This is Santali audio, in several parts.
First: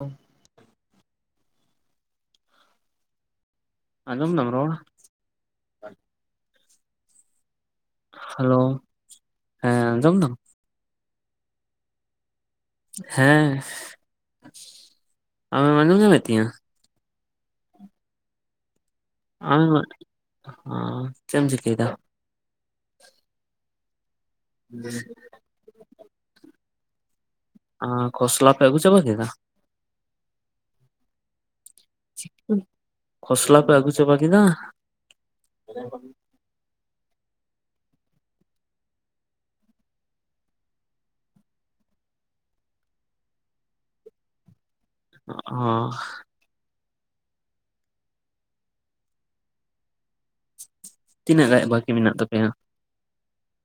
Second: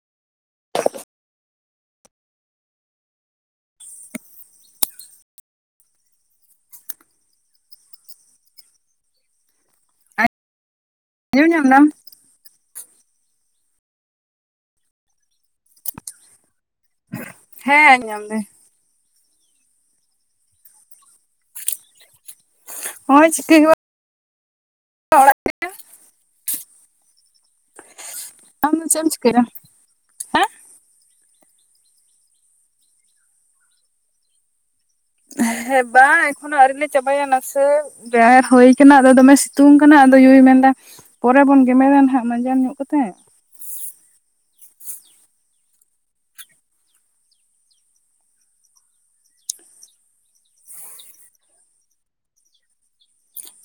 ᱦᱮᱸ ᱟᱡᱚᱢ ᱫᱟᱢ ᱨᱚᱲ ᱦᱮᱞᱳ ᱦᱮᱸ ᱟᱸᱡᱚᱢ ᱫᱟᱢ? ᱟᱡᱚᱢ ᱧᱟᱢ ᱫᱟᱢ? ᱦᱮᱸ᱾ ᱟᱢᱮᱢ ᱟᱡᱚᱢ ᱧᱟᱢ ᱮᱫ ᱛᱤᱧᱟ? ᱦᱮᱸ ᱟᱡᱚᱢ ᱫᱤᱧ ᱞᱟᱭ ᱢᱮ ᱪᱮᱫ ᱮᱢ ᱪᱤᱠᱟᱭᱫᱟᱢ ᱦᱳᱭ ᱪᱤᱠᱟ ᱦᱚ ᱵᱟᱝ ᱚᱲᱟᱜ ᱦᱚ ᱠᱷᱚᱥᱞᱟ ᱯᱮ ᱟᱢ ᱟᱜᱩ ᱫᱚ ᱪᱟᱵᱟ ᱪᱮᱫ ᱮᱢ ᱠᱮᱫᱟ? ᱪᱤᱠᱟᱹᱭᱮᱫᱟ? ᱦᱮᱸ ᱠᱷᱚᱥᱞᱟ ᱯᱮ ᱟᱜᱩ ᱪᱟᱵᱟ ᱠᱮᱫᱟ? ᱦᱮᱸ ᱵᱟᱝ ᱮᱠᱷᱚᱱ ᱦᱚ ᱟᱣᱨᱤ ᱞᱮᱼᱼ ᱪᱟᱵᱟᱭᱟ᱾ ᱱᱟᱥᱮ ᱵᱮᱲᱟ ᱦᱩᱭ ᱟᱠᱟᱱᱟ ᱟᱫᱚ ᱫᱚᱢᱮ ᱥᱤᱛᱩᱝ ᱠᱟᱱᱟ ᱟᱫᱚ ᱳᱭᱳᱭ ᱢᱮᱱᱫᱟ ᱯᱚᱨᱮ ᱵᱚᱱ ᱜᱮᱢᱮᱨ ᱠᱷᱟᱱ ᱦᱟᱜ ᱢᱟᱡᱟᱱ ᱠᱚ ᱛᱮᱜ [unintelligible] ᱚ ᱛᱤᱱᱟᱹᱜ ᱜᱟᱱ ᱵᱟᱠᱤ ᱢᱮᱱᱟᱜ ᱛᱟᱯᱮᱭᱟ?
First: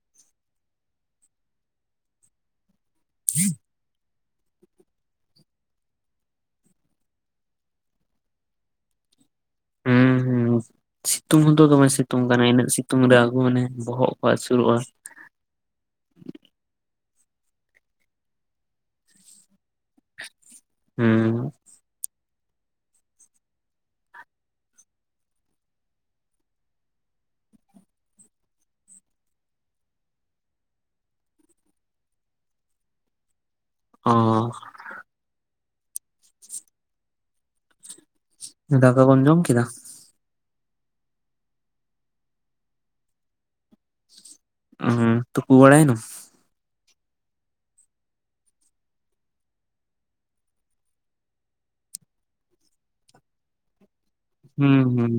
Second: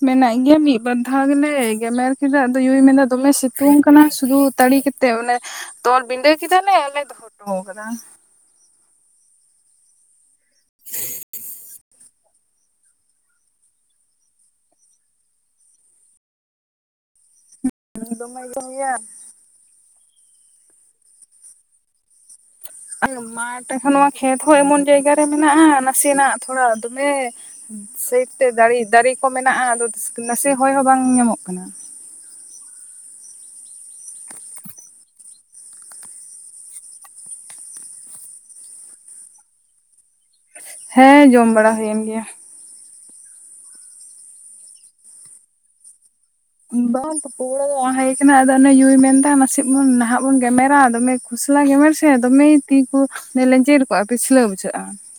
ᱢᱮᱱᱟᱜ ᱜᱮᱭᱟ ᱢᱤᱫ ᱵᱟᱨ ᱫᱷᱟᱣ ᱜᱮᱞᱮ ᱜᱮᱢᱮᱨ ᱠᱮᱫᱟ ᱟᱫᱚ ᱳᱭᱳᱭ ᱢᱮᱱᱫᱟ ᱫᱚᱢᱮ ᱥᱤᱛᱩᱝ ᱠᱟᱱᱟ᱾ ᱥᱩ ᱛᱟᱹᱲᱤ ᱠᱟᱛᱮ ᱚᱱᱮ ᱛᱚᱞ ᱵᱤᱸᱰᱟᱹ ᱠᱮᱫᱟᱞᱮ ᱟᱨᱞᱮ ᱫᱚᱦᱚ ᱦᱚᱴᱚ ᱠᱟᱫᱟ᱾ ᱦᱮᱸ ᱥᱤᱛᱩᱝ ᱫᱚᱛᱚ ᱫᱚᱢᱮ ᱥᱤᱛᱩᱝᱼᱼ ᱢᱟᱱᱮ ᱤᱱᱟᱹᱜ ᱥᱤᱛᱩᱝ ᱨᱮ ᱟᱹᱜᱩ ᱢᱟᱱᱮ ᱵᱚᱦᱚᱜ ᱠᱚ ᱟᱹᱥᱩᱨᱚᱜᱼᱟ᱾ ᱫᱚᱢᱮ ᱤᱭᱟᱹ ᱜᱮᱭᱟ ᱦᱮᱸ [inaudible] ᱢᱟ ᱴᱷᱟᱱ ᱱᱚᱣᱟ ᱠᱷᱮᱛ ᱦᱚᱸ ᱮᱢᱚᱱ ᱡᱟᱭᱜᱟ ᱨᱮ ᱢᱮᱱᱟᱜᱼᱟ ᱱᱟᱥᱮᱱᱟᱜ ᱛᱷᱚᱲᱟ ᱫᱚᱢᱮ ᱥᱟᱭᱤᱰ ᱛᱮ ᱫᱟᱨᱮ ᱫᱟᱨᱮ ᱠᱚ ᱢᱮᱱᱟᱜᱼᱟ᱾ ᱱᱟᱥᱮ ᱦᱚᱭ ᱦᱚᱸ ᱵᱟᱝ ᱧᱟᱢᱚᱜ ᱠᱟᱱᱟ᱾ [inaudible] ᱚ ᱫᱟᱠᱟ ᱠᱚᱢ ᱡᱚᱢ ᱠᱮᱫᱟ? ᱦᱮᱸ ᱡᱚᱢ ᱵᱟᱲᱟ ᱦᱩᱭᱮᱱ ᱜᱮᱭᱟ᱾ ᱦᱮᱸ ᱛᱩᱯᱩ ᱵᱟᱲᱟᱭᱮᱱᱟᱢ? ᱵᱟᱝ ᱛᱩᱯᱩᱲᱟ ᱫᱚ ᱵᱟᱝ ᱦ ᱟᱠᱟᱱᱟ ᱟᱫᱚ ᱚᱱᱮ ᱭᱩᱭ ᱢᱮᱱᱫᱟ ᱱᱟᱥᱮ ᱵᱚᱱ ᱱᱟᱦᱟᱜ ᱵᱚᱱ ᱜᱮᱢᱮᱨᱟ ᱫᱚᱢᱮ ᱠᱷᱥᱟᱞᱟᱜ ᱜᱮᱢᱮᱨ ᱥᱮ ᱫᱚᱢᱮ ᱛᱤ ᱠᱚ ᱞᱮᱧᱡᱮᱨ ᱠᱚᱜᱼᱟ ᱯᱤᱪᱷᱞᱟᱹᱣ ᱦᱩᱸ ᱵᱩᱡᱷᱟᱹᱜᱼᱟ᱾ ᱦᱩᱸ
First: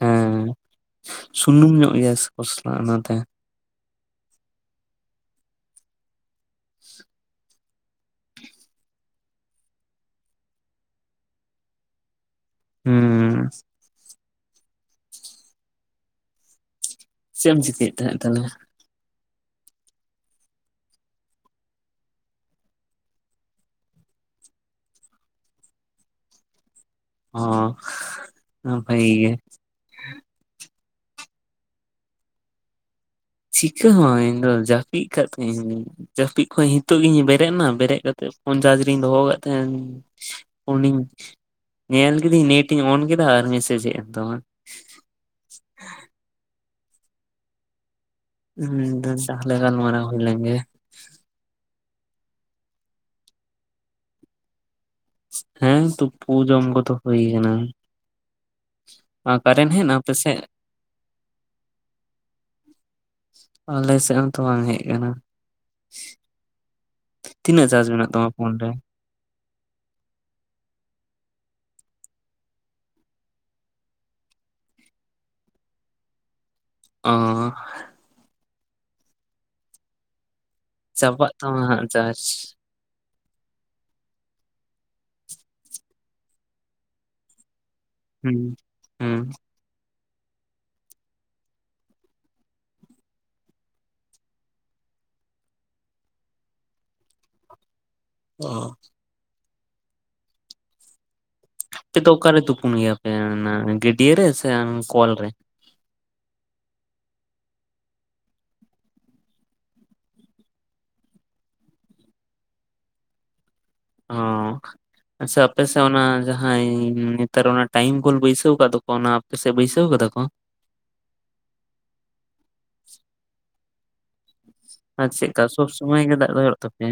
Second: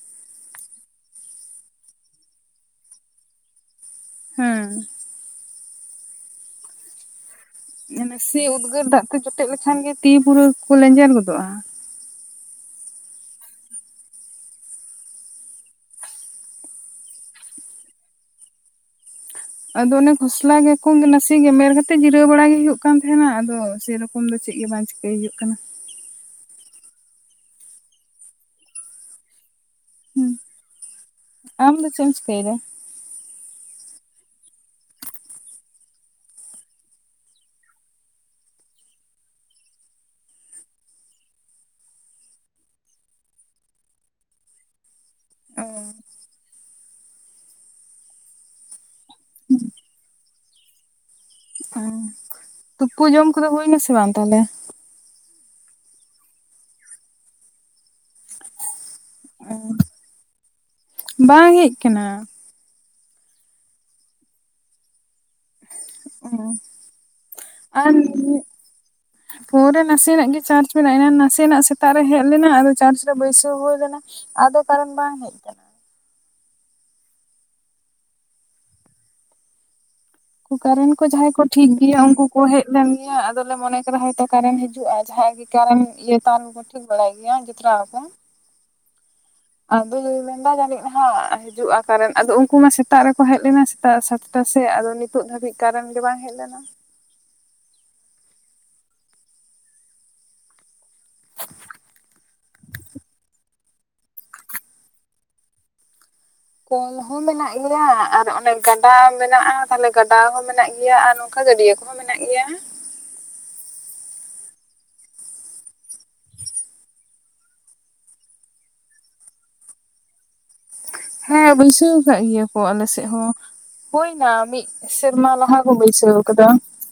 ᱦᱮᱸ ᱥᱩᱱᱩᱢ ᱧᱚᱜ ᱜᱮᱭᱟ ᱥᱮ ᱠᱚᱥᱞᱟ ᱚᱱᱟᱛᱮ ᱦᱮᱸ ᱢᱟᱱᱮ ᱥᱮ ᱩᱫᱽᱜᱟᱹᱨ ᱫᱟᱜ ᱛᱮ ᱡᱚᱴᱮᱫ ᱞᱮᱠᱷᱟᱱ ᱜᱮ ᱛᱤᱯᱩᱨᱟᱹ ᱠᱚ ᱞᱮᱸᱡᱮᱨ ᱜᱚᱫᱚᱜᱼᱟ᱾ ᱦᱮᱸ ᱪᱮᱫ ᱮᱢ ᱪᱤᱠᱟᱹᱭᱮᱫ ᱛᱟᱦᱮᱸᱫ ᱛᱟᱦᱚᱞᱮᱭᱟ? ᱟᱫᱚ ᱚᱱᱮ ᱠᱷᱚᱥᱞᱟ ᱜᱮᱠᱚ ᱱᱟᱥᱮ ᱜᱮᱢᱨ ᱠᱟᱛᱮᱜ ᱡᱤᱨᱟᱹᱣ ᱵᱟᱲᱟᱜ ᱜᱮ ᱦᱩᱭᱩᱜ ᱠᱟᱱ ᱛᱟᱦᱮᱸᱱᱟ ᱟᱫᱚ ᱥᱮᱨᱚᱠᱚᱢ ᱫᱚ ᱪᱮᱫ ᱜᱮ ᱵᱟᱝ ᱪᱤᱠᱟᱹᱭ ᱦᱩᱭᱩᱜ ᱠᱟᱱᱟ᱾ ᱚ ᱱᱟᱯᱟᱭ ᱜᱮ ᱦᱩᱸ ᱟᱢ ᱫᱚ ᱪᱮᱫ ᱮᱢ ᱪᱤᱠᱟᱹᱭᱮᱫᱟ ᱪᱤᱠᱟᱹ ᱦᱚᱸ ᱵᱟᱝ ᱤᱧ ᱫᱚ ᱡᱟᱹᱯᱤᱫ ᱠᱟᱜ ᱛᱤᱦᱤᱧ ᱡᱟᱹᱯᱤᱫ ᱠᱷᱚᱡ ᱱᱤᱛᱚᱜ ᱜᱤᱧ ᱵᱮᱨᱮᱫ ᱮᱱᱟ ᱵᱮᱨᱮᱫ ᱠᱟᱛᱮᱫ ᱯᱷᱳᱱ ᱪᱟᱨᱡ ᱨᱮᱧ ᱫᱚᱦᱚ ᱟᱠᱟᱫ ᱛᱟᱦᱮᱱ ᱯᱷᱳᱱ ᱤᱧ ᱧᱮᱞ ᱠᱤᱫᱟᱹᱧ ᱱᱮᱴ ᱤᱧ ᱚᱱ ᱠᱮᱫᱟ ᱟᱨ ᱢᱮᱥᱮᱡ ᱦᱮᱡ ᱮᱱ ᱛᱟᱢᱟ᱾ ᱦᱚᱸ ᱪᱟᱦᱞᱮ ᱜᱞᱢᱟᱨᱟ ᱦᱩᱭ ᱞᱮᱜᱮ ᱚ ᱛᱩᱯᱩ ᱡᱚᱢ ᱠᱚᱫᱚ ᱦᱩᱭ ᱱᱟᱥᱮ ᱵᱟᱝ ᱛᱟᱦᱚᱞᱮ? ᱦᱮᱸ ᱛᱚ ᱯᱩ ᱡᱚᱢ ᱠᱚᱫᱚ ᱦᱩᱭ ᱠᱟᱱᱟ᱾ ᱠᱟᱨᱮᱱ ᱦᱮᱡ ᱮᱱᱟ ᱟᱯᱮ ᱥᱮᱫ ᱵᱟᱝ ᱦᱮᱡ ᱠᱟᱱᱟ᱾ ᱟᱞᱮ ᱥᱮᱫ ᱦᱚᱸᱛᱚ ᱵᱟᱝ ᱦᱮᱡ ᱟᱠᱟᱱᱟ᱾ ᱛᱤᱱᱟᱹᱜ ᱪᱟᱨᱡ ᱟᱨ ᱢᱮᱱᱟᱜ ᱛᱟᱢᱟ ᱯᱷᱳᱱ ᱨᱮ? ᱯᱷᱳᱱ ᱨᱮ ᱱᱟᱥᱮᱱᱟᱜ ᱜᱮ ᱪᱟᱨᱪ ᱢᱮᱱᱟᱜᱼᱟ᱾ ᱱᱟᱥᱮᱱᱟᱜ ᱥᱮᱛᱟᱜ ᱨᱮ ᱦᱮᱡ ᱞᱮᱱᱟ ᱪᱟᱨ ᱨᱮ ᱵᱟᱹᱭᱥᱟᱹᱣ ᱦᱩᱭ ᱞᱮᱱᱟ᱾ ᱟᱫᱚ ᱠᱟᱨᱮᱱ ᱵᱟᱝ ᱦᱮᱡ ᱟᱠᱟᱱᱟ᱾ ᱚ ᱠᱟᱨᱮᱱ ᱠᱚ ᱪᱟᱵᱟᱜ ᱡᱟᱦᱟᱸᱭ ᱠᱚ ᱛᱟᱢᱟ ᱴᱷᱤᱠ ᱦᱟᱸᱜ ᱜᱮᱭᱟ ᱪᱟᱨᱡᱽ ᱩᱱᱠᱩ ᱠᱚ ᱦᱮᱡ ᱞᱮᱱ ᱜᱮᱭᱟ᱾ ᱟᱞᱮ ᱢᱚᱱᱮ ᱠᱮᱫᱟ ᱦᱩᱭᱛᱚ ᱠᱟᱨᱮᱱ ᱦᱤᱡᱩᱜᱼᱟ ᱡᱟᱦᱟᱸᱭ ᱜᱮ ᱠᱟᱨᱮᱱ ᱤᱭᱟᱹ ᱛᱟᱨ ᱠᱚ ᱴᱷᱤᱠ ᱵᱟᱲᱟᱭ ᱜᱮᱭᱟ᱾ ᱡᱮᱛᱟᱨᱟ ᱦᱮᱸ ᱦᱮᱸ ᱪᱟᱸᱫ ᱫᱚᱭ ᱢᱮᱱᱫᱟ ᱡᱟᱹᱱᱤᱡ ᱦᱟᱜ ᱦᱤᱡᱩᱜᱼᱟ ᱠᱟᱨᱮᱱ ᱟᱫᱚ ᱩᱱᱠᱩ ᱢᱟ ᱥᱮᱛᱟᱜ ᱨᱮᱠᱚ ᱦᱮᱡ ᱞᱮᱱᱟ ᱥᱮᱛᱟᱜ ᱥᱟᱛᱴᱟ ᱥᱮᱫ ᱟᱫᱚ ᱱᱤᱛᱚᱜ ᱫᱷᱟᱹᱵᱤᱡ ᱠᱟᱨᱮᱱ ᱜᱮ ᱵᱟᱝ ᱦᱮᱡ ᱞᱮᱱᱟ᱾ [inaudible] ᱚ ᱛᱚ ᱚᱠᱟᱨᱮ ᱛᱩᱯᱩᱱ ᱜᱮᱯᱮ ᱜᱟᱹᱰᱭᱟᱹ ᱨᱮ ᱥᱮ ᱠᱚᱞ ᱨᱮ ᱠᱚᱞ ᱦᱚᱸ ᱢᱮᱱᱟᱜ ᱜᱮᱭᱟ ᱟᱨ ᱚᱱᱮ ᱜᱟᱰᱟ ᱢᱮᱱᱟᱜᱼᱟ ᱛᱟᱞᱦᱮ ᱜᱟᱰᱟ ᱦᱚᱸ ᱢᱮᱱᱟᱜ ᱜᱮᱭᱟ ᱟᱨ ᱱᱚᱝᱠᱟ ᱜᱟᱹᱰᱭᱟᱹ ᱠᱚᱦᱚᱸ ᱢᱮᱱᱟᱜ ᱜᱮᱭᱟ᱾ ᱚ ᱟᱪᱷᱟ ᱟᱯᱮᱥᱮᱫ ᱚᱱᱟ ᱡᱟᱦᱟᱸᱟᱭ ᱱᱮᱛᱟᱨ ᱚᱱᱟ ᱴᱟᱭᱤᱢ ᱵᱩᱞ ᱵᱟᱹᱭᱥᱟᱹᱣ ᱟᱠᱟᱫ ᱫᱚᱠᱚ ᱚᱱᱟ ᱟᱯᱮᱥᱮᱫ ᱵᱤᱭᱟᱟᱣ ᱠᱟᱱᱟ? [inaudible] ᱦᱮᱸ ᱵᱟᱹᱭᱥᱟᱹᱣ ᱠᱟᱫ ᱜᱮᱭᱟ ᱠᱚ ᱟᱞᱮ ᱥᱮᱫ ᱦᱚᱸ ᱦᱳᱭ ᱢᱤᱫ ᱟᱨ ᱥᱮᱨᱢᱟ ᱪᱮᱫᱠᱟ ᱞᱟᱦᱟ ᱥᱚᱵᱽ ᱠᱚᱢ ᱥᱚᱢᱚᱭ ᱜᱮ ᱵᱟᱹᱭᱥᱟᱹᱣ ᱫᱟᱜ ᱫᱚ ᱠᱟᱫᱟ᱾ ᱦᱩᱭᱩᱜ ᱛᱟᱯᱮᱭᱟ?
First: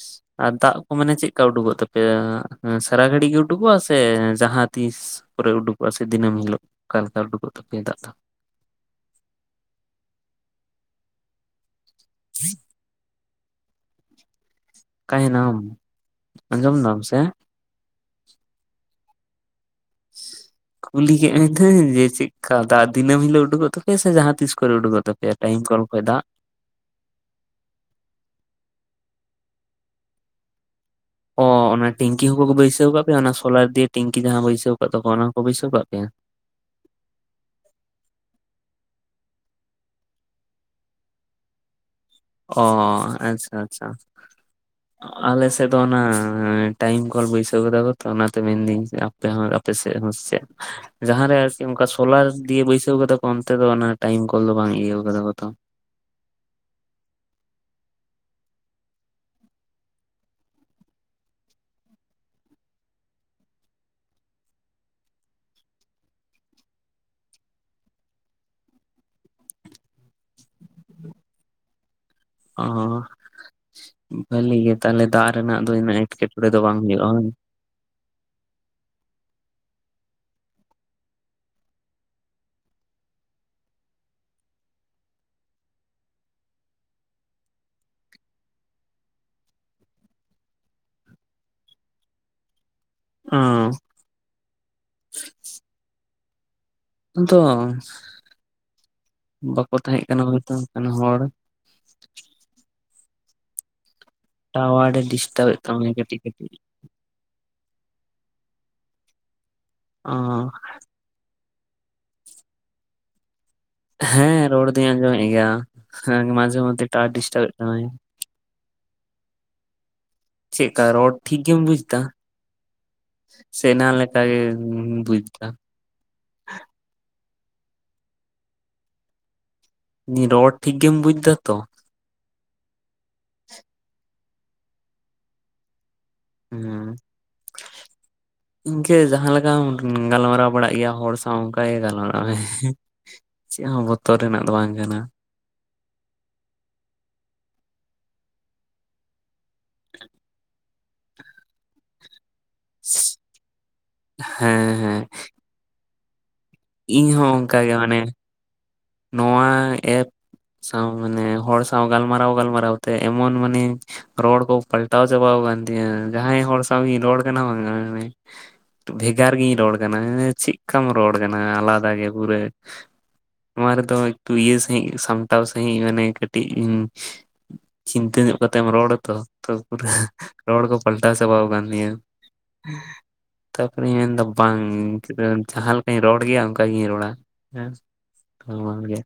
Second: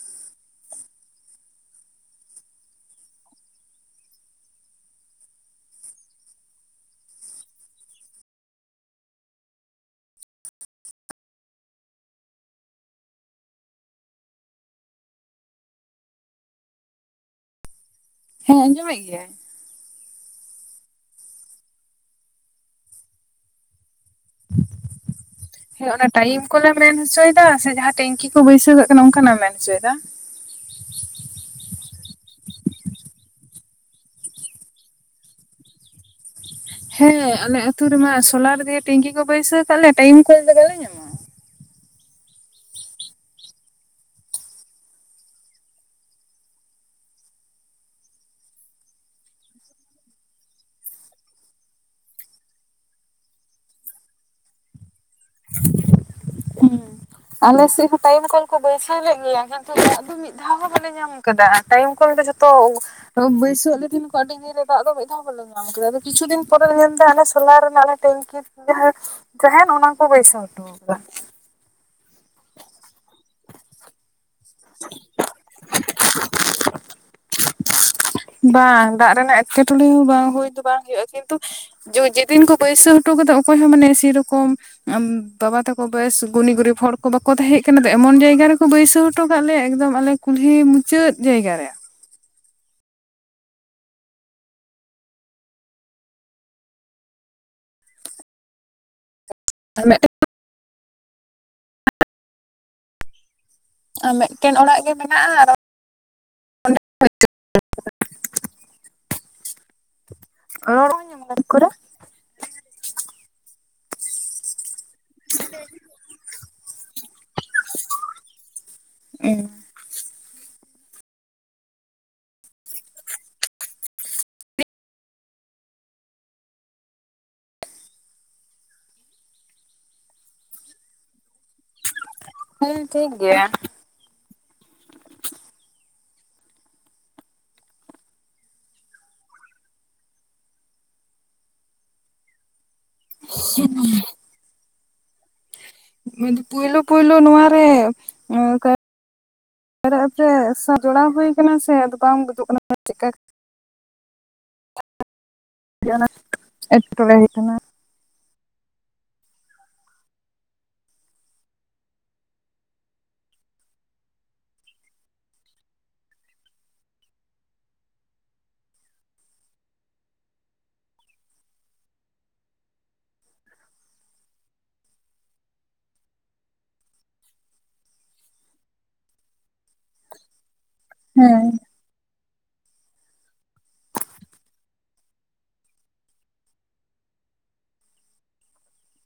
[inaudible] ᱟᱨ ᱫᱟᱜ ᱠᱚ ᱢᱟᱱᱮ ᱪᱮᱞᱮᱠᱟ ᱩᱰᱩᱠᱚᱜ ᱛᱟᱯᱮᱭᱟ ᱥᱟᱨᱟ ᱜᱷᱟᱹᱲᱤ ᱜᱮ ᱩᱰᱩᱠᱚᱜᱼᱟ ᱥᱮ ᱡᱟᱦᱟᱸ ᱛᱤᱥ ᱯᱩᱨᱟᱹ ᱩᱰᱩᱠᱚᱜᱼᱟ ᱥᱮ ᱫᱤᱱᱟᱹ ᱦᱤᱞᱳᱜ ᱚᱠᱟᱮ ᱞᱮᱠᱟ ᱩᱰᱩᱠᱚᱜ ᱛᱟᱯᱮᱭᱟ ᱫᱟᱜ ᱫᱚ? ᱻ [inaudible] ᱦ [unintelligible] ᱚᱠᱟᱭ ᱱᱟᱢ ᱟᱸᱡᱚᱢ ᱫᱟᱢ ᱥᱮ? ᱦᱮᱸ ᱟᱸᱡᱚᱢᱮᱫ ᱜᱤᱭᱟᱹᱧ᱾ ᱠᱩᱞᱤ ᱠᱮᱜ ᱢᱮᱫᱩᱧ ᱫᱤᱱᱟᱹᱢ ᱡᱮ ᱪᱮᱫ ᱞᱮᱠᱟ ᱫᱟᱜ ᱫᱤᱱᱟᱢ ᱞᱤᱞᱚᱜ ᱩᱰᱩᱚᱜ ᱛᱟᱯᱮᱭᱟ ᱥᱮ ᱡᱟᱦᱟᱸ ᱛᱤᱥ ᱠᱚᱨᱮ ᱩᱰᱩᱠᱚᱜ ᱛᱟᱯᱮᱭᱟ ᱴᱟᱭᱤᱢ ᱠᱚᱞ ᱦᱮᱸ ᱠᱷᱚᱡ ᱚᱱᱟ ᱫᱟᱜ? ᱴᱟᱭᱤᱢ ᱠᱚᱞᱮ ᱢᱮᱱ ᱦᱚᱪᱚᱭᱮᱫᱟ ᱥᱮ ᱡᱟᱦᱟᱸ ᱴᱮᱝᱠᱤ ᱠᱚ ᱵᱟᱹᱭᱥᱟᱹᱣ ᱚᱱᱠᱟᱱᱟᱜ ᱮᱢ ᱢᱮᱱ ᱦᱚᱪᱚᱭᱮᱫᱟ? ᱚ ᱚᱱᱟ ᱴᱤᱝᱠᱤ ᱡᱟᱦᱟᱸ ᱵᱟᱹᱭᱥᱟᱹᱣ ᱠᱟᱜ ᱛᱟᱠᱚᱣᱟ ᱚᱱᱟ ᱠᱚ ᱵᱟᱹᱭᱥᱟᱹᱣ ᱠᱟᱜ ᱯᱮᱭᱟ᱾ ᱦᱮᱸ ᱟᱞᱮ ᱟᱹᱛᱳ ᱨᱮᱢᱟ ᱥᱳᱞᱟᱨ ᱫᱤᱭᱮ ᱴᱮᱝᱠᱤ ᱠᱚ ᱵᱟᱹᱭᱥᱟᱹᱣ ᱠᱟᱫ ᱞᱮᱭᱟ ᱴᱟᱭᱤᱢ ᱠᱚ ᱫᱚ ᱵᱟᱞᱮ ᱧᱟᱢᱟ᱾ ᱚ ᱟᱪᱪᱷᱟ ᱟᱪᱪᱷᱟ ᱟᱞᱮ ᱥᱮᱫ ᱫᱚ ᱚᱱᱟ ᱴᱟᱭᱤᱢ ᱠᱚᱞ ᱵᱟᱹᱭᱥᱟᱹᱣ ᱠᱟᱫᱟ ᱠᱚ ᱛᱚ ᱚᱱᱟᱛᱮ ᱢᱮᱱᱫᱟᱹᱧ ᱟᱯᱮ ᱦᱚᱸ ᱟᱯᱮ ᱥᱮᱫ ᱦᱟᱸ ᱪᱮᱫ ᱡᱟᱦᱟᱸᱨᱮ ᱟᱨᱠᱤ ᱚᱱᱠᱟ ᱥᱳᱞᱟᱨ ᱫᱤᱭᱮ ᱵᱟᱹᱭᱥᱟᱹᱣ ᱠᱟᱫᱟ ᱠᱚ ᱚᱱᱛᱮ ᱫᱚ ᱴᱟᱭᱤᱢ ᱠᱚᱞ ᱫᱚ ᱵᱟᱝ ᱤᱭᱟ‍‍ᱹ ᱠᱟᱫᱟ ᱠᱚ ᱛᱚ ᱟᱞᱮᱥᱮᱫ ᱦᱚᱸ ᱴᱟᱭᱤᱢ ᱠᱚᱞ ᱠᱚ ᱵᱟᱹᱭᱥᱟᱹᱣ ᱞᱮᱫ ᱜᱮᱭᱟ ᱠᱤᱱᱛᱩ ᱫᱟᱜ ᱫᱚ ᱢᱤᱫ ᱫᱷᱟᱣ ᱦᱚᱸ ᱵᱟᱞᱮ ᱧᱟᱢ ᱟᱠᱟᱫᱟ ᱴᱟᱭᱤᱢ ᱠᱚᱞ ᱡᱷᱚᱛᱚ ᱵᱟᱹᱭᱥᱟᱹᱣ ᱞᱮ ᱛᱟᱦᱮᱱ ᱠᱚ ᱟᱹᱰᱤ ᱫᱤᱱ ᱨᱮ ᱫᱟᱜ ᱫᱚ ᱢᱤᱫ ᱫᱷᱟᱣ ᱵᱟᱞᱮ ᱧᱟᱢ ᱠᱮᱫᱟ ᱟᱫᱚ ᱠᱤᱪᱷᱩ ᱫᱤᱱ ᱯᱚᱨᱮ ᱢᱮᱱ ᱮᱫᱟ ᱥᱳᱞᱟᱨ ᱨᱮᱱᱟᱜ ᱴᱮᱝᱠᱤ ᱡᱟᱦᱟᱸ ᱛᱟᱦᱮᱱ ᱚᱱᱟ ᱠᱚ ᱵᱟᱹᱭᱥᱟᱹᱣ ᱦᱚᱴᱚ ᱠᱟᱫᱟ ᱚ ᱵᱷᱟᱹᱞᱤ ᱜᱮ ᱛᱟᱦᱞᱮ ᱫᱟᱜ ᱨᱮᱱᱟᱜ ᱫᱚ ᱩᱱᱟᱹᱜ ᱮᱸᱴᱠᱮᱴᱚᱲᱮ ᱫᱚ ᱵᱟᱝ ᱦᱩᱭᱩᱜᱼᱟ ᱵᱟᱝ ᱫᱟᱜ ᱮᱠᱮᱴᱚᱬᱮ ᱦᱚᱸ ᱵᱟᱝ ᱦᱩᱭ ᱫᱚ ᱵᱟᱝ ᱦᱳᱭᱼᱟ ᱠᱤᱱᱛᱩ ᱡᱮᱫᱤᱱ ᱠᱚ ᱵᱟᱹᱭᱥᱟᱹ ᱦᱚᱴᱚ ᱠᱟᱫᱟ ᱚᱠᱚᱭ ᱦᱚᱸ ᱢᱟᱱᱮ ᱥᱮᱨᱚᱠᱚᱢ ᱵᱟᱵᱟ ᱛᱟᱠᱚ ᱵᱮᱥ ᱜᱩᱱᱤ ᱜᱩᱨᱤᱵ ᱦᱚᱲ ᱠᱚ ᱵᱟᱠᱚ ᱛᱟᱦᱮᱸ ᱠᱟᱱᱟ ᱛᱚ ᱮᱢᱚᱱ ᱡᱟᱭᱜᱟ ᱨᱮᱠᱚ ᱵᱟᱹᱭᱥᱟᱹᱣ ᱦᱚᱴᱚ ᱠᱟᱜ ᱞᱮᱭᱟ ᱟᱞᱮ ᱠᱩᱞᱦᱤ ᱢᱩᱪᱟᱹᱫ ᱡᱟᱭᱜᱟ ᱨᱮ᱾ ᱚ ᱛᱚ ᱵᱟᱠᱚ ᱛᱟᱦᱮᱸ ᱠᱟᱱᱟ ᱦᱚᱭ ᱛᱚ ᱦᱚᱲ ᱟᱨ ᱢᱤᱫᱴᱮᱱ ᱚᱲᱟᱜ ᱜᱮ ᱴᱟᱣᱟᱨᱮ ᱢᱮᱱᱟᱜᱼᱟ ᱰᱤᱥᱴᱟᱵ ᱟᱨᱚ ᱮᱫ ᱛᱟᱢᱟᱭ ᱠᱟᱹᱴᱤᱡ ᱠᱟᱹᱴᱤᱡ ᱚᱸ [unintelligible] ᱻ [unintelligible] ᱚ [unintelligible] ᱦᱮᱸ ᱨᱚᱲ ᱟᱸᱡᱚᱢᱮᱫ ᱜᱮᱭᱟ ᱢᱟᱡᱷᱮ ᱢᱚᱫᱽᱫᱷᱮ ᱴᱟᱣᱟᱨ ᱰᱤᱥᱴᱟᱵ ᱛᱟᱢᱟᱭ᱾ ᱚ ᱪᱮᱫᱠᱟ ᱨᱚᱲ ᱴᱷᱤᱠ ᱜᱮᱢ ᱵᱩᱡ ᱮᱫᱟ ᱥᱮ ᱮᱱᱟᱝ ᱞᱮᱠᱟ ᱜᱮᱢ ᱵᱩᱡᱽᱫᱟ ᱨᱚᱲ ᱴᱷᱤᱠ ᱜᱮᱢ ᱵᱩᱡ ᱫᱟ ᱛᱚ? ᱦᱮᱸ ᱴᱷᱤᱠ ᱜᱮᱭᱟ᱾ ᱦᱮᱸ ᱤᱱᱠᱟᱹ ᱡᱟᱦᱟᱸ ᱞᱮᱠᱟᱢ ᱜᱟᱞᱢᱟᱨᱟᱣ ᱵᱟᱲᱟᱜ ᱜᱮᱭᱟ ᱦᱚᱲ ᱥᱟᱶ ᱚᱱᱠᱟᱜᱮ ᱜᱟᱞᱢᱟᱨᱟᱣ ᱢᱮ ᱪᱮᱫ ᱦᱚᱸ ᱵᱚᱛᱚᱨ ᱨᱮᱱᱟᱜ ᱫᱚ ᱵᱟᱝ ᱠᱟᱱᱟ᱾ ᱟᱱ ᱯᱳᱭᱞᱳ ᱯᱳᱭᱞᱳ ᱱᱚᱣᱟᱨᱮ ᱯᱨᱮᱯᱚᱨ ᱡᱚᱲᱟᱣ ᱦᱩᱭ ᱟᱠᱟᱱᱟ ᱥᱮ ᱟᱫᱚ ᱵᱟᱝ ᱜᱩᱡᱩᱜ ᱠᱟᱱᱟ᱾ ᱪᱮᱫᱠᱟ ᱦᱮᱸ ᱦᱮᱸ ᱟᱹᱰᱤ ᱟᱴ ᱮᱸᱴᱠᱮᱴᱬᱮ ᱤᱧᱦᱚᱸ ᱦᱩᱭ ᱠᱟᱱᱟ᱾ ᱚᱱᱠᱟᱜᱮ ᱢᱟᱱᱮ ᱱᱚᱣᱟ ᱮᱯ ᱥᱟᱶ ᱢᱟᱱᱮ ᱦᱚᱲ ᱥᱟᱶ ᱜᱟᱞᱢᱟᱨᱟᱣ ᱜᱟᱞᱢᱟᱨᱟᱣ ᱛᱮ ᱮᱢᱚᱱ ᱢᱟᱱᱮ ᱨᱚᱲ ᱠᱚ ᱯᱟᱞᱴᱟᱣ ᱪᱟᱵᱟᱣ ᱠᱟᱱ ᱛᱤᱧᱟ ᱡᱟᱦᱟᱸᱭ ᱦᱚᱲ ᱥᱟᱶ ᱤᱧ ᱨᱚᱲ ᱠᱟᱱᱟ ᱵᱟᱝ ᱵᱷᱮᱜᱟᱨ ᱜᱤᱧ ᱨᱚᱲ ᱠᱟᱱᱟ ᱪᱮᱫᱠᱟᱢ ᱨᱚᱲ ᱠᱟᱱᱟ ᱟᱞᱟᱫᱟ ᱜᱮ ᱯᱩᱨᱟᱹ ᱱᱚᱣᱟ ᱨᱮᱫᱚ ᱮᱠᱴᱩ ᱤᱭᱟᱹ ᱥᱟᱹᱦᱤᱡ ᱥᱟᱢᱴᱟᱣ ᱥᱟᱹᱦᱤᱡ ᱢᱟᱱᱮ ᱠᱟᱹᱴᱤᱡ ᱪᱤᱱᱛᱟᱹ ᱧᱚᱜ ᱠᱟᱛᱮ ᱨᱚᱲ ᱛᱚ ᱯᱩᱨᱟ ᱨᱚᱲ ᱠᱚ ᱯᱟᱞᱴᱟᱣ ᱪᱟᱵᱟ ᱦᱮᱸ ᱠᱟᱱ ᱛᱤᱧᱟ᱾ ᱛᱟᱨᱯᱚᱨᱮᱧ ᱢᱮᱱᱫᱟ ᱵᱟᱝ᱾ ᱡᱟᱦᱟᱸ ᱞᱮᱠᱟᱧ ᱨᱚᱲ ᱜᱮᱭᱟ ᱚᱱᱠᱟ ᱜᱤᱧ ᱨᱚᱲᱟ ᱦᱮᱸ ᱡᱟᱦᱟᱨᱟ ᱜᱮ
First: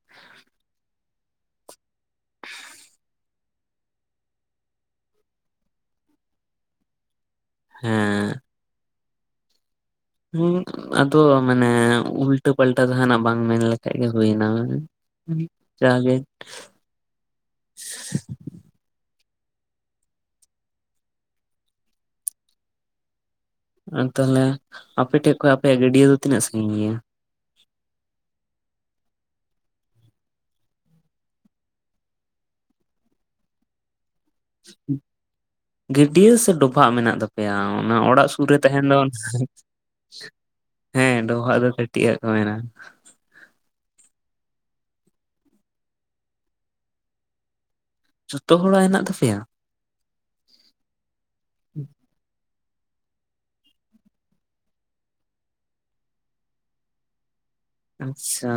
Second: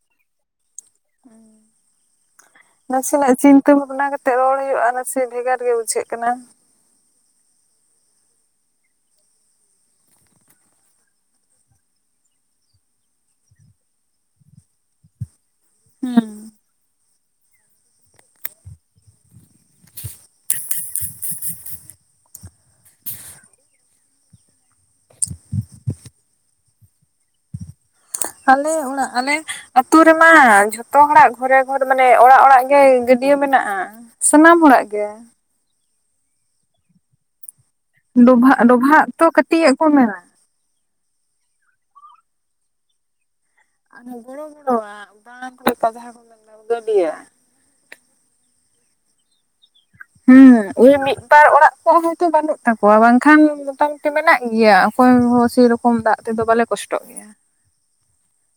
ᱱᱟᱥᱮᱱᱟᱜ ᱪᱤᱱᱛᱟᱹ ᱵᱽᱟᱵᱽᱱᱟ ᱠᱟᱛᱮ ᱨᱚᱲ ᱦᱩᱭᱩᱜᱼᱟ᱾ ᱱᱟᱥᱮ ᱵᱽᱮᱜᱟᱨ ᱜᱮ ᱵᱩᱡᱽᱟᱹᱜ ᱠᱟᱱᱟ᱾ ᱦᱮᱸ ᱦᱮᱸ ᱟᱫᱚ ᱢᱟᱱᱮ ᱩᱞᱴᱟᱹ ᱯᱟᱞᱴᱟ ᱡᱟᱦᱟᱱᱟᱜ ᱵᱟᱝ ᱢᱮᱱ ᱞᱮᱠᱷᱟᱡ ᱜᱮ ᱦᱩᱭᱱᱟ᱾ ᱡᱟ ᱜᱮ ᱦᱩᱸ ᱟᱨ ᱛᱟᱦᱞᱮ ᱟᱯᱮᱴᱷᱮᱡ ᱠᱷᱚᱱᱟᱜ ᱟᱯᱮᱭᱟᱜ ᱜᱟᱹᱰᱭᱟᱹ ᱫᱚ ᱛᱤᱱᱟᱹᱜ ᱥᱟᱺᱟᱹᱜᱤᱧ ᱜᱮᱭᱟ? ᱟᱞᱮ ᱚᱲᱟᱜ ᱟᱞᱮ ᱟᱹᱛᱩ ᱨᱮᱢᱟ ᱡᱷᱚᱛᱚ ᱦᱚᱲᱟᱜ ᱜᱷᱚᱨᱮ ᱜᱷᱚᱨ ᱢᱟᱱᱮ ᱚᱲᱟᱜ ᱚᱲᱟᱜ ᱜᱮ ᱜᱟᱹ ᱰᱭᱟᱹ ᱢᱮᱱᱟᱜᱼᱟ ᱥᱟᱱᱟᱢ ᱦᱚᱲᱟᱜ ᱜᱮ ᱜᱟᱹᱰᱭᱟᱹ ᱥᱮ ᱰᱚᱵᱷᱟᱜ ᱢᱮᱱᱟᱜ ᱛᱟᱯᱮᱭᱟ? ᱚᱱᱟ ᱚᱲᱟᱜ ᱥᱩᱨ ᱨᱮ ᱰᱚᱵᱷᱟᱜ ᱛᱟᱦᱮᱸᱱ ᱫᱚ ᱰᱚᱵᱷᱟᱜ ᱛᱚ ᱠᱟᱹᱴᱤᱡ ᱟᱜ ᱠᱚ ᱢᱮᱱᱟ ᱦᱮᱸ ᱰᱚᱵᱷᱟᱜ ᱫᱚ ᱠᱟᱹᱴᱤᱡ-ᱟ ᱠᱚ ᱢᱮᱱᱟ᱾ ᱟᱨ ᱜᱚᱲᱚ ᱜᱚᱲᱚᱣᱟᱜ ᱫᱟᱬᱟᱱ ᱠᱚᱨᱮ ᱟ ᱡᱟᱦᱟ ᱠᱚ ᱢᱮᱱᱫᱟ ᱜᱟᱹᱰᱟᱹᱭᱟ ᱡᱚᱛᱚ ᱦᱚᱲᱟᱜ ᱦᱮᱱᱟᱜ ᱛᱟᱯᱮᱭᱟ? ᱦᱮᱸᱻᱭ ᱢᱤᱫ ᱵᱟᱨ ᱚᱲᱟᱜ ᱠᱚ ᱦᱚᱭᱛᱳ ᱵᱟᱹᱱᱩᱜ ᱛᱟᱠᱚᱣᱟ ᱵᱟᱝ ᱠᱷᱟᱱ ᱢᱚᱴᱟᱢᱩᱴᱤ ᱢᱮᱱᱟᱜ ᱜᱮᱭᱟ ᱚᱠᱚᱭ ᱦᱚᱸᱪᱚᱸ ᱥᱮᱨᱚᱠᱚᱢ ᱫᱟᱜ ᱛᱮᱫᱚ ᱵᱟᱞᱮ ᱠᱚᱥᱴᱚᱜ ᱜᱮᱭᱟ ᱟᱪᱪᱷᱟ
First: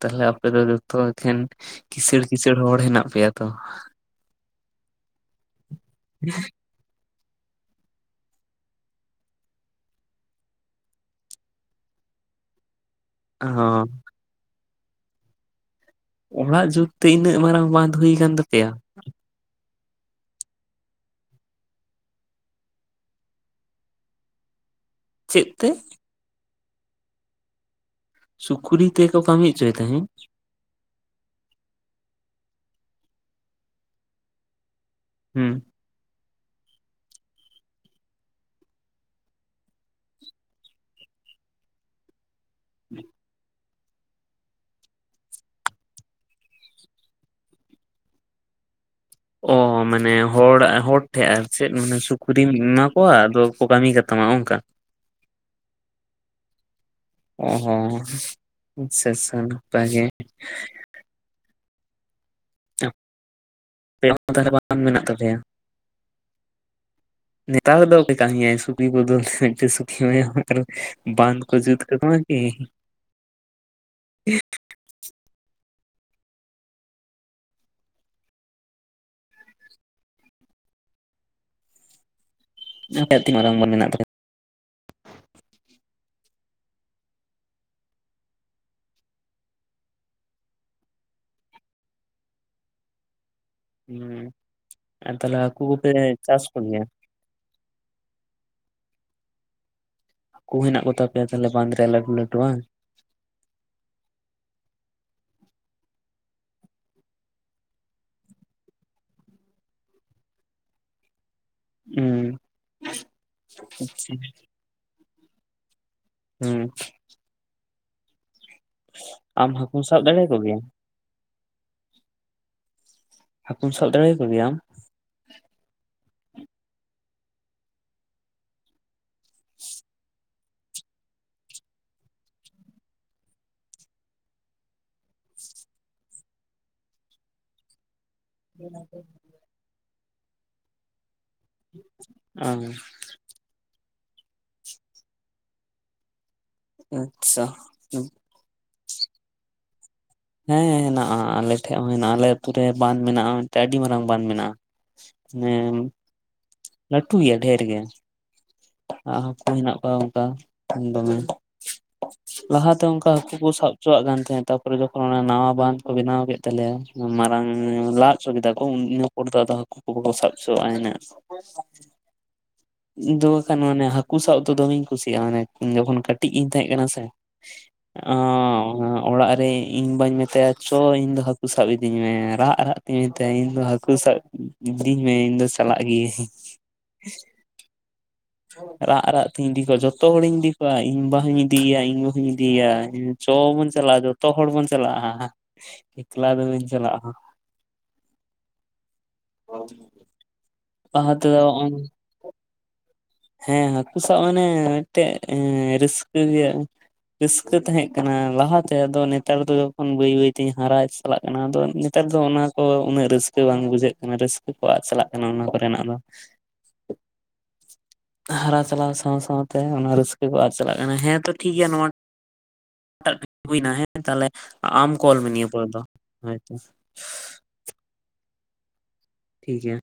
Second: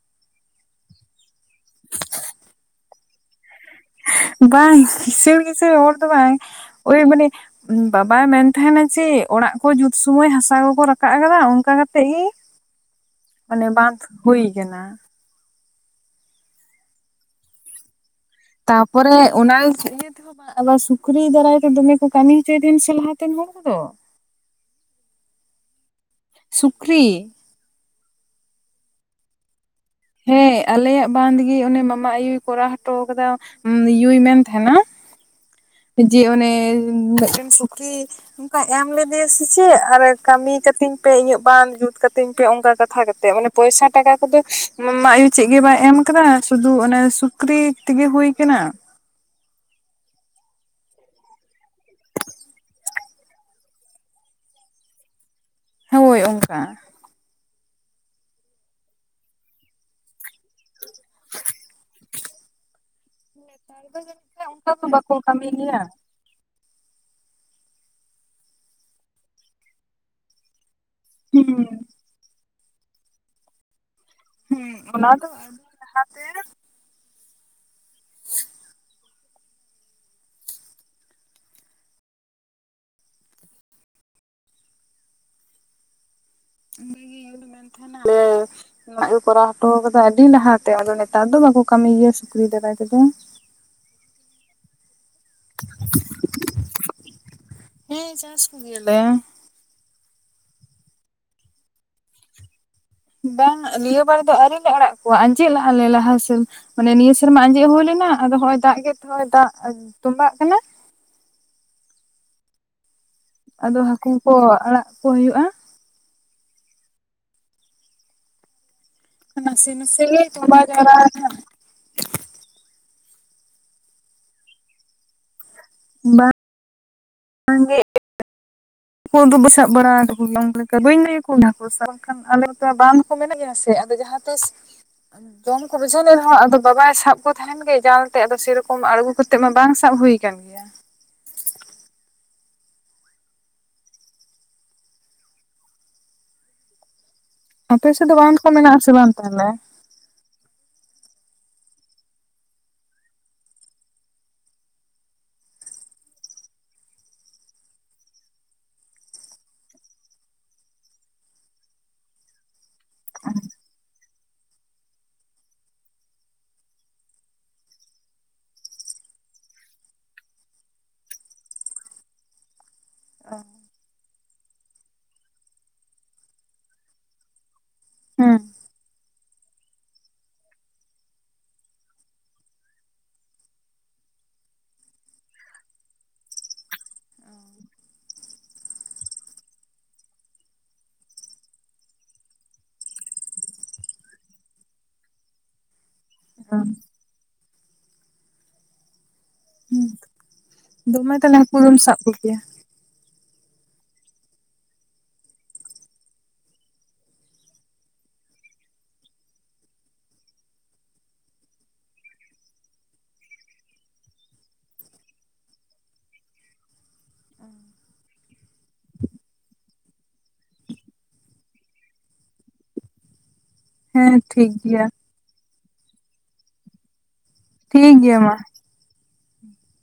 ᱛᱟᱦᱞᱮ ᱟᱯᱮ ᱫᱚ ᱡᱚᱛᱚ ᱮᱠᱷᱮᱱ ᱠᱤᱥᱟᱹᱬ ᱠᱤᱥᱟᱹᱬ ᱦᱚᱲ ᱦᱮᱱᱟᱜ ᱯᱮᱭᱟ ᱛᱚ [inaudible] ᱵᱟᱝᱻᱭ ᱠᱤᱥᱟᱹᱲ ᱠᱤᱥᱟᱹᱲ ᱦᱚᱲ ᱫᱚ ᱵᱟᱝᱻᱟᱭ᱾ ᱚᱭᱮ ᱢᱟᱱᱮ ᱵᱟᱵᱟᱭ ᱢᱮᱱ ᱛᱟᱦᱮᱸᱱᱟ ᱡᱮ ᱚᱲᱟᱜ ᱠᱚ ᱡᱩᱛ ᱥᱚᱢᱚᱭ ᱦᱟᱥᱟ ᱠᱚᱠᱚ ᱨᱟᱠᱟᱵ ᱠᱟᱫᱟ ᱚᱱᱠᱟ ᱠᱟᱛᱮ ᱜᱮ ᱤᱧ [inaudible] ᱢᱟᱱᱮ ᱦᱚᱸ ᱵᱟᱸᱫᱷ ᱦᱩᱭ ᱠᱟᱱᱟ᱾ ᱚᱲᱟᱜ ᱡᱩᱜᱽ ᱛᱮ ᱤᱱᱟᱹᱜ ᱢᱟᱨᱟᱝ ᱵᱟᱫᱷ ᱛᱟᱯᱚᱨᱮ ᱚᱱᱟ ᱤᱭᱟᱹ ᱛᱮᱦᱚᱸ ᱵᱟ ᱟᱵᱟᱨ ᱥᱩᱠᱨᱤ ᱫᱟᱨᱟᱭ ᱛᱮ ᱫᱚᱢᱮ ᱠᱚ ᱠᱟᱹᱢᱤ ᱦᱚᱪᱚᱭ ᱫᱤᱱ ᱥᱮ ᱞᱟᱦᱟᱛᱮᱱ ᱦᱚᱲ ᱠᱚᱫᱚ ᱪᱮᱫ ᱛᱮ? ᱥᱩᱠᱨᱤ᱾ ᱥᱩᱠᱨᱤ ᱛᱮᱠᱚ ᱠᱟᱹᱢᱤ ᱦᱚᱪᱚᱭ ᱛᱟᱦᱮᱸᱫ ᱦᱮᱸ ᱟᱞᱮᱭᱟᱜ ᱵᱟᱸᱫᱜᱤ ᱚᱱᱮ ᱢᱟᱢᱟ ᱟᱭᱩ ᱠᱚᱨᱟᱣ ᱦᱚᱴᱚ ᱟᱠᱟᱫᱟ ᱭᱩ ᱢᱮᱸᱱ ᱛᱟᱦᱮᱸᱱᱟ᱾ ᱦᱩᱸ ᱡᱮ ᱚᱱᱮ ᱢᱤᱫᱴᱮᱱ ᱥᱩᱠᱨᱤ ᱚᱸᱱᱠᱟ ᱮᱢ ᱞᱮᱫᱮᱭᱟ ᱥᱮ ᱪᱮ ᱟᱨ ᱠᱟᱹᱢᱤ ᱠᱟᱹᱛᱤᱧ ᱯᱮ ᱤᱧᱟᱹᱜ ᱵᱟᱝ ᱡᱩᱛ ᱠᱟᱹᱛᱤᱧ ᱯᱮ ᱚᱱᱠᱟ ᱠᱟᱛᱷᱟ ᱠᱟᱛᱮ ᱚᱱᱮ ᱯᱚᱭᱥᱟ ᱴᱟᱠᱟ ᱠᱚᱫᱚ ᱢᱟᱢᱟᱭᱩ ᱪᱮᱫ ᱜᱮ ᱵᱟᱭ ᱮᱢ ᱟᱠᱟᱫᱟ ᱥᱩᱫᱩ ᱚᱱᱮ ᱥᱩᱠᱨᱤ ᱛᱤᱜᱤ ᱦᱩᱭ ᱠᱟᱱᱟ᱾ ᱦᱮᱸ ᱳ ᱢᱟᱱᱮ ᱦᱚᱲᱟ ᱦᱚᱲ ᱴᱷᱮᱡ ᱟᱨ ᱪᱮᱫ ᱢᱟᱱᱮ ᱥᱩᱠᱨᱤ ᱤᱢᱟᱣ ᱠᱚ ᱟᱫᱚ ᱠᱚ ᱠᱟᱹᱢᱤ ᱠᱟᱛᱟᱢᱟ ᱚᱱᱠᱟ? ᱦᱳᱭ ᱚᱱᱠᱟ ᱚᱻᱦᱚᱸ ᱟᱪᱪᱷᱟ ᱟᱪᱪᱷᱟ ᱱᱟᱯᱟᱭ ᱜᱮ [inaudible] ᱱᱮᱛᱟᱨ ᱫᱚ ᱡᱟᱹᱱᱤᱡ ᱟᱸᱮ ᱠᱷᱟᱱ ᱛᱟᱦᱚᱞᱮ ᱚᱱᱠᱟ ᱵᱟᱝ ᱫᱚ ᱢᱮᱱᱟᱜ ᱵᱟᱠᱚ ᱛᱟᱯᱮᱭᱟ? ᱠᱟᱹᱢᱤ ᱜᱮᱭᱟ ᱱᱮᱛᱟᱞ ᱫᱚ ᱠᱟᱹᱢᱤ ᱢᱤᱫᱴᱟᱝ ᱥᱩᱠᱤ ᱮᱢᱟᱭᱟᱢ ᱵᱟᱸᱫᱷ ᱠᱚ ᱦᱩᱸ ᱡᱩᱫ ᱠᱟ ᱛᱟᱢᱟ ᱠᱤ ᱦᱮᱸ ᱚᱱᱟ ᱫᱚ ᱟᱹᱰᱤ ᱞᱟᱦᱟᱛᱮ ᱟ ᱢᱟᱨᱟᱝ ᱢᱚᱱ ᱢᱮᱱᱟᱜ ᱛᱟᱞᱮᱭᱟ᱾ ᱚᱰᱮᱜᱮ ᱱᱟ ᱠᱚ ᱠᱚᱨᱟᱣ ᱦᱚᱴᱚ ᱠᱟᱫᱟ ᱟᱹᱰᱤ ᱞᱟᱦᱟᱛᱮ ᱟᱫᱚ ᱱᱮᱛᱟᱨ ᱫᱚ ᱵᱟᱠᱩ ᱠᱟᱹᱢᱤ ᱜᱮᱭᱟ ᱥᱮ ᱯᱷ ᱫᱵᱟᱭ ᱛᱮᱫᱚ ᱦᱮᱸ ᱟᱨ ᱛᱟᱦᱞᱮ ᱦᱟᱹᱠᱩ ᱠᱚᱯᱮ ᱪᱟᱥ ᱠᱚ ᱜᱮᱭᱟ? ᱦᱮᱸ ᱪᱟᱥ ᱠᱩ ᱜᱤᱭᱟᱞᱮ ᱦᱟᱠᱩ ᱦᱮᱱᱟᱜ ᱠᱚᱛᱟ ᱯᱮᱭᱟ ᱛᱟᱦᱞᱮ ᱵᱟᱸᱫᱽ ᱨᱮ ᱞᱟᱹᱴᱩ ᱞᱟᱹᱴᱩᱼᱦᱟᱝ? ᱵᱟᱝ ᱱᱤᱭᱟᱹ ᱵᱟᱨ ᱫᱚ ᱟᱹᱣᱨᱤᱤᱞᱮ ᱟᱲᱟᱜ ᱠᱚᱣᱟ ᱟᱸᱡᱮᱫ ᱞᱟᱦᱟ ᱞᱮ ᱞᱟᱦᱟ ᱥᱮᱱ ᱢᱟᱱᱮ ᱱᱤᱭᱟᱹ ᱥᱮᱨᱢᱟ ᱟᱸᱡᱮᱫ ᱦᱩᱭᱞᱮᱱ ᱟᱫᱚ ᱦᱚᱸᱜ ᱱᱚᱜ ᱚᱭ ᱫᱟᱜ ᱜᱮᱫ ᱛᱮ ᱫᱟᱜ ᱛᱚᱵᱟᱜ ᱠᱟᱱᱟ᱾ ᱦᱮᱸ ᱟᱫᱚ ᱦᱟᱹᱠᱩ ᱠᱚ ᱟᱲᱟᱜ ᱠᱚ ᱦᱩᱭᱩᱜᱼᱟ᱾ ᱦᱮᱸ ᱱᱟᱥᱮ ᱦᱟᱹᱠᱩᱢ ᱥᱟᱵ ᱱᱟᱥᱮ ᱜᱮ ᱫᱟᱲᱮ ᱠᱚᱜᱮᱭᱟ ᱛᱚᱵᱟᱜ ᱡᱟᱣᱨᱟ ᱠᱟᱱᱟ᱾ ᱦᱟᱹᱠᱩᱢ ᱥᱟᱵ ᱫᱟᱲᱮ ᱟᱠᱚ ᱜᱮᱭᱟ ᱟᱢ? ᱵᱟᱝ ᱵᱟᱝ ᱜᱮ ᱠᱚ ᱤᱫ ᱫᱚ ᱥᱟᱵ ᱵᱟᱲᱟ ᱠᱟᱜ ᱠᱚᱜᱮᱭᱟ ᱵᱟᱹᱧ ᱞᱟᱹᱭᱟ ᱠᱚ ᱠᱟᱱᱟ ᱠᱚ ᱵᱟᱝᱠᱷᱟᱱ ᱟᱞᱮ ᱛᱚ ᱵᱟᱝ ᱠᱚ ᱢᱮᱱᱟᱜ ᱜᱮᱭᱟ ᱥᱮ ᱟᱫᱚ ᱡᱟᱦᱟᱸ ᱛᱤᱥ ᱡᱚᱢ ᱠᱚ ᱵᱩᱡᱷᱟᱹᱣ ᱮ ᱨᱮᱦᱚᱸ ᱟᱫᱚ ᱵᱟᱵᱟᱭ ᱥᱟᱵ ᱠᱚ ᱛᱟᱦᱮᱱ ᱜᱮ ᱡᱟᱞ ᱡᱟᱞ ᱛᱮ ᱟᱫᱚ ᱥᱮᱨᱚᱠᱚᱢ ᱟᱬᱜᱚ ᱠᱟᱛᱮᱜ ᱢᱟ ᱵᱟᱝ ᱥᱟᱵ ᱦᱩᱭ ᱟᱠᱟᱱ ᱜᱮᱭᱟ᱾ ᱚ ᱦᱮᱸ ᱟᱯᱮ ᱥᱮᱫ ᱫᱚ ᱵᱟᱱᱫᱽ ᱠᱚ ᱢᱮᱱᱟᱜ ᱟᱥᱮ ᱵᱟᱝ ᱛᱟᱦᱚᱞᱮ? ᱦᱮᱸ ᱦᱮᱱᱟᱜᱼᱟ᱾ ᱟᱞᱮ ᱴᱷᱮᱡ ᱦᱚᱸ ᱦᱮᱱᱟᱜᱼᱟ ᱟᱞᱮ ᱟᱛᱩ ᱨᱮᱦᱚ ᱵᱟᱸᱫ ᱢᱮᱱᱟᱜᱼᱟ ᱢᱤᱫ ᱟᱹᱰᱤ ᱢᱟᱨᱟᱝ ᱵᱟᱸᱫ ᱢᱮᱱᱟᱜᱼᱟ᱾ ᱦᱮ ᱞᱟᱴᱩ ᱜᱮᱭᱟ ᱰᱷᱮᱨ ᱜᱮ ᱟᱨ ᱦᱟᱹᱠᱩ ᱦᱮᱱᱟᱜ ᱠᱚᱣᱟ ᱚᱱᱠᱟ ᱫᱚᱢᱮ ᱞᱟᱦᱟᱛᱮ ᱚᱱᱠᱟ ᱦᱟᱠᱩ ᱠᱚ‌ ᱥᱟᱵᱪᱚᱣᱟᱜ ᱠᱟᱱ ᱛᱟᱦᱮᱸᱼᱟ᱾ ᱛᱟᱯᱚᱨᱮ ᱡᱚᱠᱷᱚᱱ ᱱᱟᱣᱟ ᱵᱟᱸᱫᱷ ᱠᱚ ᱵᱮᱱᱟᱣ ᱠᱮᱫ ᱛᱟᱞᱮᱭᱟ ᱢᱟᱨᱟᱝ ᱞᱟ ᱦᱚᱪᱚ ᱠᱮᱫᱟ ᱠᱚ ᱤᱱᱟᱹ ᱯᱚᱨ ᱫᱚ ᱦᱟᱹᱠᱩ ᱠᱚ ᱵᱟᱝᱠᱚ ᱥᱟᱵ ᱦᱚᱪᱚᱣᱟᱜᱼᱟ᱾ ᱤᱱᱟᱹᱜ ᱫᱚ ᱠᱷᱟᱱ ᱢᱟᱱᱮ ᱦᱟᱹᱠᱩ ᱥᱟᱵ ᱫᱚ ᱫᱚᱢᱮᱧ ᱠᱩᱥᱤᱭᱟᱜᱼᱟ ᱢᱮ ᱡᱚᱠᱷᱚᱱ ᱠᱟᱹᱴᱤᱡ ᱤᱧ ᱛᱟᱦᱮᱸ ᱠᱟᱱᱟ ᱥᱮ ᱚ ᱦᱮᱸ ᱚᱲᱟᱜ ᱨᱮ ᱤᱧ ᱵᱟᱹᱧ ᱢᱮᱛᱟᱭᱟ ᱪᱚ ᱤᱧ ᱫᱚ ᱦᱟᱹᱠᱩ ᱥᱟᱵ ᱤᱫᱤᱧ ᱢᱮ ᱨᱟᱜ ᱨᱟᱜ ᱛᱤᱧ ᱢᱮᱛᱟᱭᱟ ᱤᱧ ᱫᱚ ᱦᱟᱹᱠᱩ ᱥᱟ ᱥᱟᱵ ᱤᱫᱤᱧ ᱢᱮ ᱤᱧ ᱫᱚ ᱪᱟᱞᱟᱜ ᱜᱤᱭᱟᱹᱧ᱾ ᱨᱟᱜ ᱨᱟᱜ ᱛᱤᱧ ᱤᱫᱤ ᱠᱚᱣᱟ ᱡᱚᱛᱚ ᱦᱚᱲᱤᱧ ᱤᱫᱤ ᱠᱚᱣᱟ ᱤᱧ ᱵᱟ ᱦᱩᱧ ᱤᱫᱤᱭᱮᱭᱟ ᱤᱧ ᱜᱚ ᱦᱚᱧ ᱤᱫᱤᱭᱮᱭᱟ᱾ ᱡᱚ ᱵᱚᱱ ᱪᱟᱞᱟᱜᱼᱟ, ᱡᱚᱛᱚ ᱦᱚᱲ ᱵᱚᱱ ᱪᱟᱞᱟᱜᱼᱟ, ᱮᱠᱞᱟ ᱫᱚ ᱵᱟᱹᱧ ᱪᱟᱞᱟᱜᱼᱟ᱾ ᱚ ᱫᱚᱢᱮ ᱛᱟᱦᱚᱞᱮ ᱦᱟᱹᱠᱩ ᱫᱚᱢ ᱥᱟᱵ ᱠᱚᱜᱮᱭᱟ᱾ ᱦᱮᱸ ᱦᱟᱹᱠᱩ ᱥᱟᱵ ᱢᱟᱱᱮ ᱢᱤᱫᱴᱮᱡ ᱨᱟᱹᱥᱠᱟᱹ ᱜᱮᱭᱟ᱾ ᱨᱟᱹᱥᱠᱟᱹ ᱛᱟᱦᱮᱸ ᱠᱟᱱᱟ ᱞᱟᱦᱟᱛᱮ ᱟᱫᱚ ᱱᱮᱛᱟᱨ ᱫᱚ ᱡᱚᱱ ᱵᱟᱹᱭ ᱵᱟᱹᱭᱛᱤ ᱦᱟᱨᱟ ᱪᱟᱞᱟᱜ ᱠᱟᱱᱟ ᱟᱫᱚ ᱱᱮᱛᱟᱨ ᱱᱮᱛᱟᱨ ᱫᱚ ᱚᱱᱟ ᱠᱚ ᱩᱱᱟᱹᱜ ᱨᱟᱹᱥᱠᱟᱹ ᱵᱟᱝ ᱵᱩᱡᱷᱟᱹᱜ ᱠᱟᱱᱟ ᱨᱟᱹᱥᱠᱟᱹ ᱠᱚ ᱟᱫ ᱪᱟᱞᱟᱜ ᱠᱟᱱᱟ ᱚᱱᱟ ᱠᱚᱨᱮᱱᱟᱜ ᱫᱚ ᱻ [inaudible] ᱦᱟᱨᱟ ᱪᱟᱞᱟᱣ ᱥᱟᱶ ᱥᱟᱶᱛᱮ ᱚᱱᱟ ᱨᱟᱹᱥᱠᱟᱹ ᱠᱚ ᱟᱫ ᱪᱟᱞᱟᱜ ᱠᱟᱱᱟ ᱦᱮᱸ ᱛᱚ ᱴᱷᱤᱠᱜᱮᱭᱟ ᱱᱚᱣᱟ ᱴᱟᱜ ᱦᱩᱭᱱᱟ ᱦᱮᱸ ᱛᱟᱦᱞᱮ ᱴᱷᱤᱠ ᱜᱮᱭᱟ ᱟᱢ ᱠᱚᱞ ᱢᱮ ᱱᱤᱭᱟᱹ ᱯᱚᱨ ᱫᱚ ᱦᱳᱭᱛᱚ ᱴᱷᱤᱠ ᱜᱮᱭᱟ ᱢᱟ᱾ ᱴᱷᱤᱠ ᱜᱮᱭᱟ